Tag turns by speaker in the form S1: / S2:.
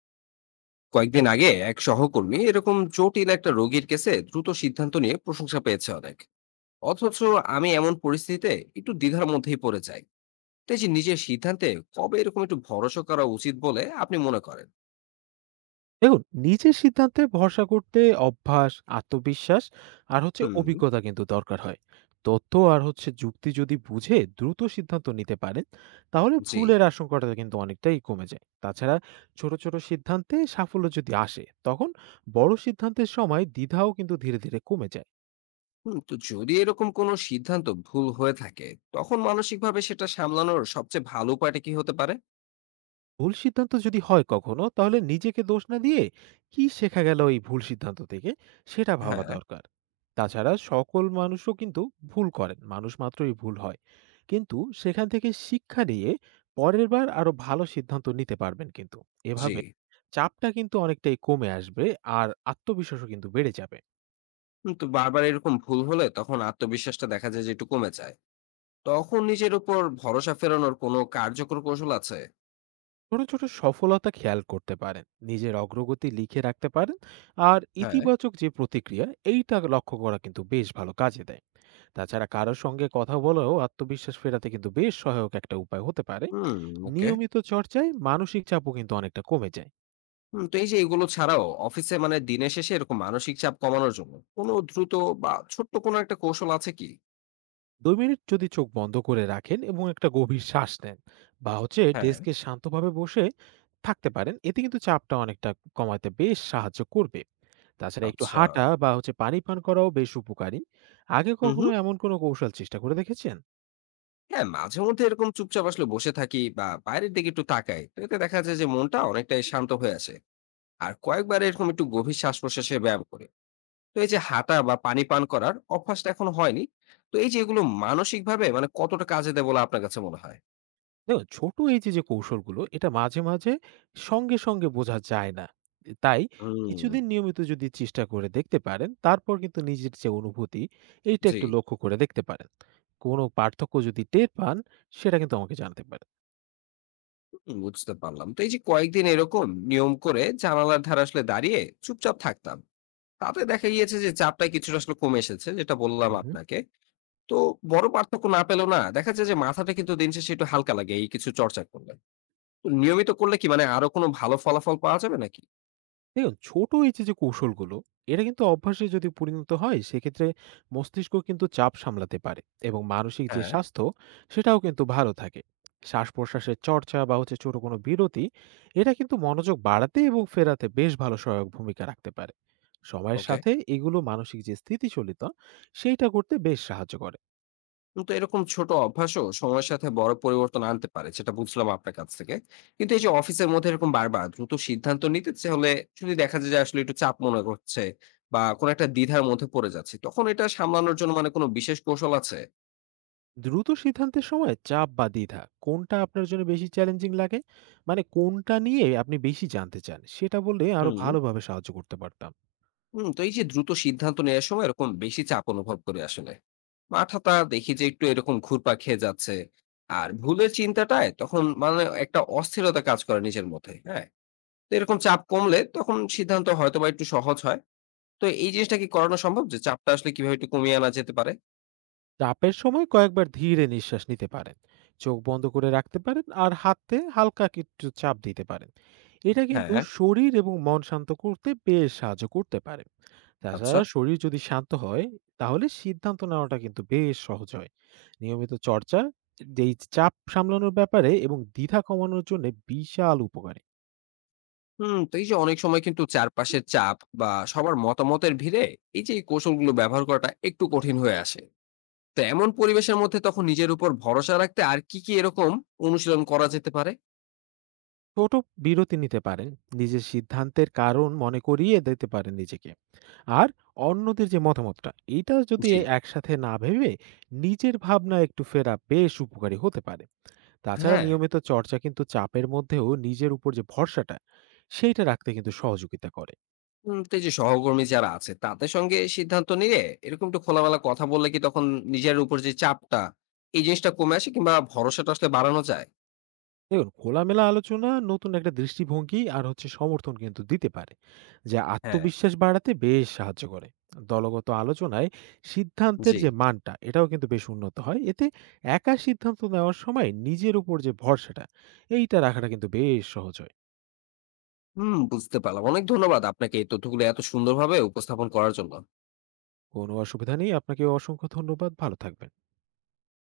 S1: কয়েকদিন আগে এক সহকর্মী এরকম জটিল একটা রোগীর কেসে দ্রুত সিদ্ধান্ত নিয়ে প্রশংসা পেয়েছে অনেক। অথচ আমি এমন পরিস্থিতিতে একটু দ্বিধার মধ্যেই পড়ে যাই। তাই যে নিজের সিদ্ধান্তে কবে এরকম একটু ভরসা করা উচিত বলে আপনি মনে করেন?
S2: দেখুন, নিজের সিদ্ধান্তে ভরসা করতে অভ্যাস, আত্মবিশ্বাস আর হচ্ছে
S1: হুম।
S2: অভিজ্ঞতা কিন্তু দরকার হয়। তথ্য আর হচ্ছে যুক্তি যদি বুঝে দ্রুত সিদ্ধান্ত নিতে পারেন, তাহলে
S1: জি।
S2: ভুলের আশঙ্কাটা কিন্তু অনেকটাই কমে যায়। তাছাড়া ছোট, ছোট সিদ্ধান্তে সাফল্য যদি আসে, তখন বড় সিদ্ধান্তের সময় দ্বিধাও কিন্তু ধীরে, ধীরে কমে যায়।
S1: হুম, তো যদি এরকম কোনো সিদ্ধান্ত ভুল হয়ে থাকে তখন মানসিকভাবে সেটা সামলানোর সবচেয়ে ভালো উপায়টা কি হতে পারে?
S2: ভুল সিদ্ধান্ত যদি হয় কখনো, তাহলে নিজেকে দোষ না দিয়ে কি শেখা গেল এই ভুল সিদ্ধান্ত থেকে সেটা ভাবা
S1: হ্যাঁ।
S2: দরকার। তাছাড়া সকল মানুষও কিন্তু ভুল করেন, মানুষ মাত্রই ভুল হয়, কিন্তু সেখান থেকে শিক্ষা নিয়ে পরের বার আরো ভালো সিদ্ধান্ত নিতে পারবেন। কিন্তু
S1: জি।
S2: এভাবে চাপটা কিন্তু অনেকটাই কমে আসবে, আর আত্মবিশ্বাসও কিন্তু বেড়ে যাবে।
S1: হুম, তো বারবার এরকম ভুল হলে তখন আত্মবিশ্বাসটা দেখা যায় যে একটু কমে যায়। তখন নিজের উপর ভরসা ফেরানোর কোনো কার্যকর কৌশল আছে?
S2: ছোট ছোট সফলতা খেয়াল করতে পারেন, নিজের অগ্রগতি লিখে রাখতে পারেন, আর
S1: হ্যাঁ।
S2: ইতিবাচক যে প্রতিক্রিয়া, এইটা লক্ষ্য করা কিন্তু বেশ ভালো কাজে দেয়। তাছাড়া কারোর সঙ্গে কথা বলেও আত্মবিশ্বাস ফেরাতে কিন্তু বেশ সহায়ক একটা উপায় হতে পারে।
S1: হুম, ওকে।
S2: নিয়মিত চর্চায় মানসিক চাপও কিন্তু অনেকটা কমে যায়।
S1: হুম, তো এই যে এগুলো ছাড়াও অফিসে মানে দিনের শেষে এরকম মানসিক চাপ কমানোর জন্য কোনো দ্রুত বা ছোট্ট কোনো একটা কৌশল আছে কি?
S2: 2 মিনিট যদি চোখ বন্ধ করে রাখেন এবং একটা গভীর শ্বাস নেন, বা হচ্ছে
S1: হ্যাঁ,
S2: ডেস্কে শান্তভাবে বসে থাকতে পারেন, এতে কিন্তু চাপটা অনেকটা কমাতে বেশ সাহায্য করবে। তাছাড়া একটু
S1: আচ্ছা।
S2: হাঁটা বা হচ্ছে পানি পান করাও বেশ উপকারী। আগে
S1: হুম,
S2: কখনো
S1: হুম।
S2: এমন কোনো কৌশল চেষ্টা করে দেখেছেন?
S1: হ্যাঁ, মাঝে মধ্যে এরকম চুপচাপ আসলে বসে থাকি বা বাইরের দিকে একটু তাকাই। তো এতে দেখা যায় যে মনটা অনেকটাই শান্ত হয়ে আসে। আর কয়েকবার এরকম একটু গভীর শ্বাস-প্রশ্বাসের ব্যায়াম করি। তো এই যে হাঁটা বা পানি পান করার অভ্যাসটা এখনো হয়নি। তো এই যে এগুলো মানসিকভাবে মানে কতটা কাজে দেয় বলে আপনার কাছে মনে হয়?
S2: দেখুন, ছোট এই যে, কৌশলগুলো, এটা মাঝে, মাঝে সঙ্গে, সঙ্গে বোঝা যায় না। তাই
S1: হুম,
S2: কিছুদিন নিয়মিত যদি চেষ্টা করে দেখতে পারেন, তারপর কিন্তু নিজের যে, অনুভূতি, এইটা
S1: জি।
S2: একটু লক্ষ্য করে দেখতে পারেন। কোনো পার্থক্য যদি টের পান, সেটা কিন্তু আমাকে জানাতে পারেন।
S1: হুম, বুঝতে পারলাম। তো এই যে কয়েকদিন এরকম নিয়ম করে জানালার ধারে আসলে দাঁড়িয়ে চুপচাপ থাকতাম, তাতে দেখা গিয়েছে যে চাপটা কিছুটা আসলে কমে এসেছে, যেটা বললাম
S2: হুম।
S1: আপনাকে। তো বড় পার্থক্য না পেলেও না দেখা যায় যে মাথাটা কিন্তু দিন শেষে একটু হালকা লাগে এই কিছু চর্চা করলে। তো নিয়মিত করলে কি মানে আরো কোনো ভালো ফলাফল পাওয়া যাবে নাকি?
S2: দেখুন, ছোট এই যে, কৌশলগুলো, এটা কিন্তু অভ্যাসে যদি পরিণত হয়, সেক্ষেত্রে মস্তিষ্ক কিন্তু চাপ সামলাতে পারে, এবং মানসিক যে,
S1: হ্যাঁ।
S2: স্বাস্থ্য, সেটাও কিন্তু ভালো থাকে। শ্বাস-প্রশ্বাসের চর্চা বা হচ্ছে ছোট কোনো বিরতি, এটা কিন্তু মনোযোগ বাড়াতে এবং ফেরাতে বেশ ভালো সহায়ক ভূমিকা রাখতে পারে। সময়ের
S1: ওকে।
S2: সাথে এগুলো মানসিক যে, স্থিতিশীলতা, সেইটা করতে বেশ সাহায্য করে।
S1: তো এরকম ছোট অভ্যাসও সময়ের সাথে বড় পরিবর্তন আনতে পারে, সেটা বুঝলাম আপনার কাছ থেকে। কিন্তু এই যে অফিসের মধ্যে এরকম বারবার দ্রুত সিদ্ধান্ত নিতে হলে, যদি দেখা যায় যে আসলে একটু চাপ মনে হচ্ছে বা কোনো একটা দ্বিধার মধ্যে পড়ে যাচ্ছে, তখন এটা সামলানোর জন্য মানে কোনো বিশেষ কৌশল আছে?
S2: দ্রুত সিদ্ধান্তের সময় চাপ বা দ্বিধা, কোনটা আপনার জন্য বেশি চ্যালেঞ্জিং লাগে? মানে কোনটা নিয়ে আপনি বেশি জানতে চান? সেটা বললে আরো
S1: হুম।
S2: ভালোভাবে সাহায্য করতে পারতাম।
S1: তো এই যে দ্রুত সিদ্ধান্ত নেওয়ার সময় এরকম বেশি চাপ অনুভব করি আসলে। মাথাটা দেখি যে একটু এরকম ঘুরপা খেয়ে যাচ্ছে আর ভুলের চিন্তাটায় তখন মানে একটা অস্থিরতা কাজ করে নিজের মধ্যে। হ্যাঁ, তো এরকম চাপ কমলে তখন সিদ্ধান্ত হয়তো বা একটু সহজ হয়। তো এই জিনিসটা কি করানো সম্ভব? যে চাপটা আসলে কিভাবে একটু কমিয়ে আনা যেতে পারে?
S2: চাপের সময় কয়েকবার ধীরে নিঃশ্বাস নিতে পারেন, চোখ বন্ধ করে রাখতে পারেন, আর হাতে হালকা কিছু চাপ দিতে পারেন। এটা কিন্তু
S1: হ্যাঁ,
S2: শরীর এবং মন শান্ত করতে বেশ সাহায্য করতে পারে।
S1: আচ্ছা।
S2: তাছাড়া শরীর যদি শান্ত হয়, তাহলে সিদ্ধান্ত নেওয়াটা কিন্তু বেশ সহজ হয়। নিয়মিত চর্চা, যেই চাপ সামলানোর ব্যাপারে এবং দ্বিধা কমানোর জন্য বিশাল উপকারী।
S1: হুম, তো এই যে অনেক সময় কিন্তু চারপাশের চাপ বা সবার মতামতের ভিড়ে এই যে এই কৌশলগুলো ব্যবহার করাটা একটু কঠিন হয়ে আসে। তো এমন পরিবেশের মধ্যে তখন নিজের উপর ভরসা রাখতে আর কি, কি এরকম অনুশীলন করা যেতে পারে?
S2: ছোট বিরতি নিতে পারেন, নিজের সিদ্ধান্তের কারণ মনে করিয়ে দিতে পারেন নিজেকে, আর অন্যদের যে মতামতটা, এটা যদি
S1: জি,
S2: একসাথে না ভেবে নিজের ভাবনা একটু ফেরা, বেশ উপকারী হতে পারে। তাছাড়া
S1: হ্যাঁ।
S2: নিয়মিত চর্চা কিন্তু চাপের মধ্যেও নিজের উপর যে ভরসাটা, সেইটা রাখতে কিন্তু সহযোগিতা করে।
S1: হুম, তো এই যে সহকর্মী যারা আছে তাদের সঙ্গে সিদ্ধান্ত নিয়ে এরকম একটু খোলামেলা কথা বললে কি তখন নিজের উপর যে চাপটা এই জিনিসটা কমে আসে কিংবা ভরসাটা আসলে বাড়ানো যায়?
S2: দেখুন, খোলামেলা আলোচনা নতুন একটা দৃষ্টিভঙ্গি আর হচ্ছে সমর্থন কিন্তু দিতে পারে, যা
S1: হ্যাঁ।
S2: আত্মবিশ্বাস বাড়াতে বেশ সাহায্য করে। দলগত আলোচনায় সিদ্ধান্তের
S1: জি।
S2: যে মানটা, এটাও কিন্তু বেশ উন্নত হয় এতে। একা সিদ্ধান্ত নেওয়ার সময় নিজের উপর যে ভরসাটা, এইটা রাখাটা কিন্তু বেশ সহজ হয়।
S1: হুম, বুঝতে পারলাম। অনেক ধন্যবাদ আপনাকে এই তথ্যগুলো এত সুন্দরভাবে উপস্থাপন করার জন্য।
S2: কোনো অসুবিধা নেই। আপনাকেও অসংখ্য ধন্যবাদ। ভালো থাকবেন।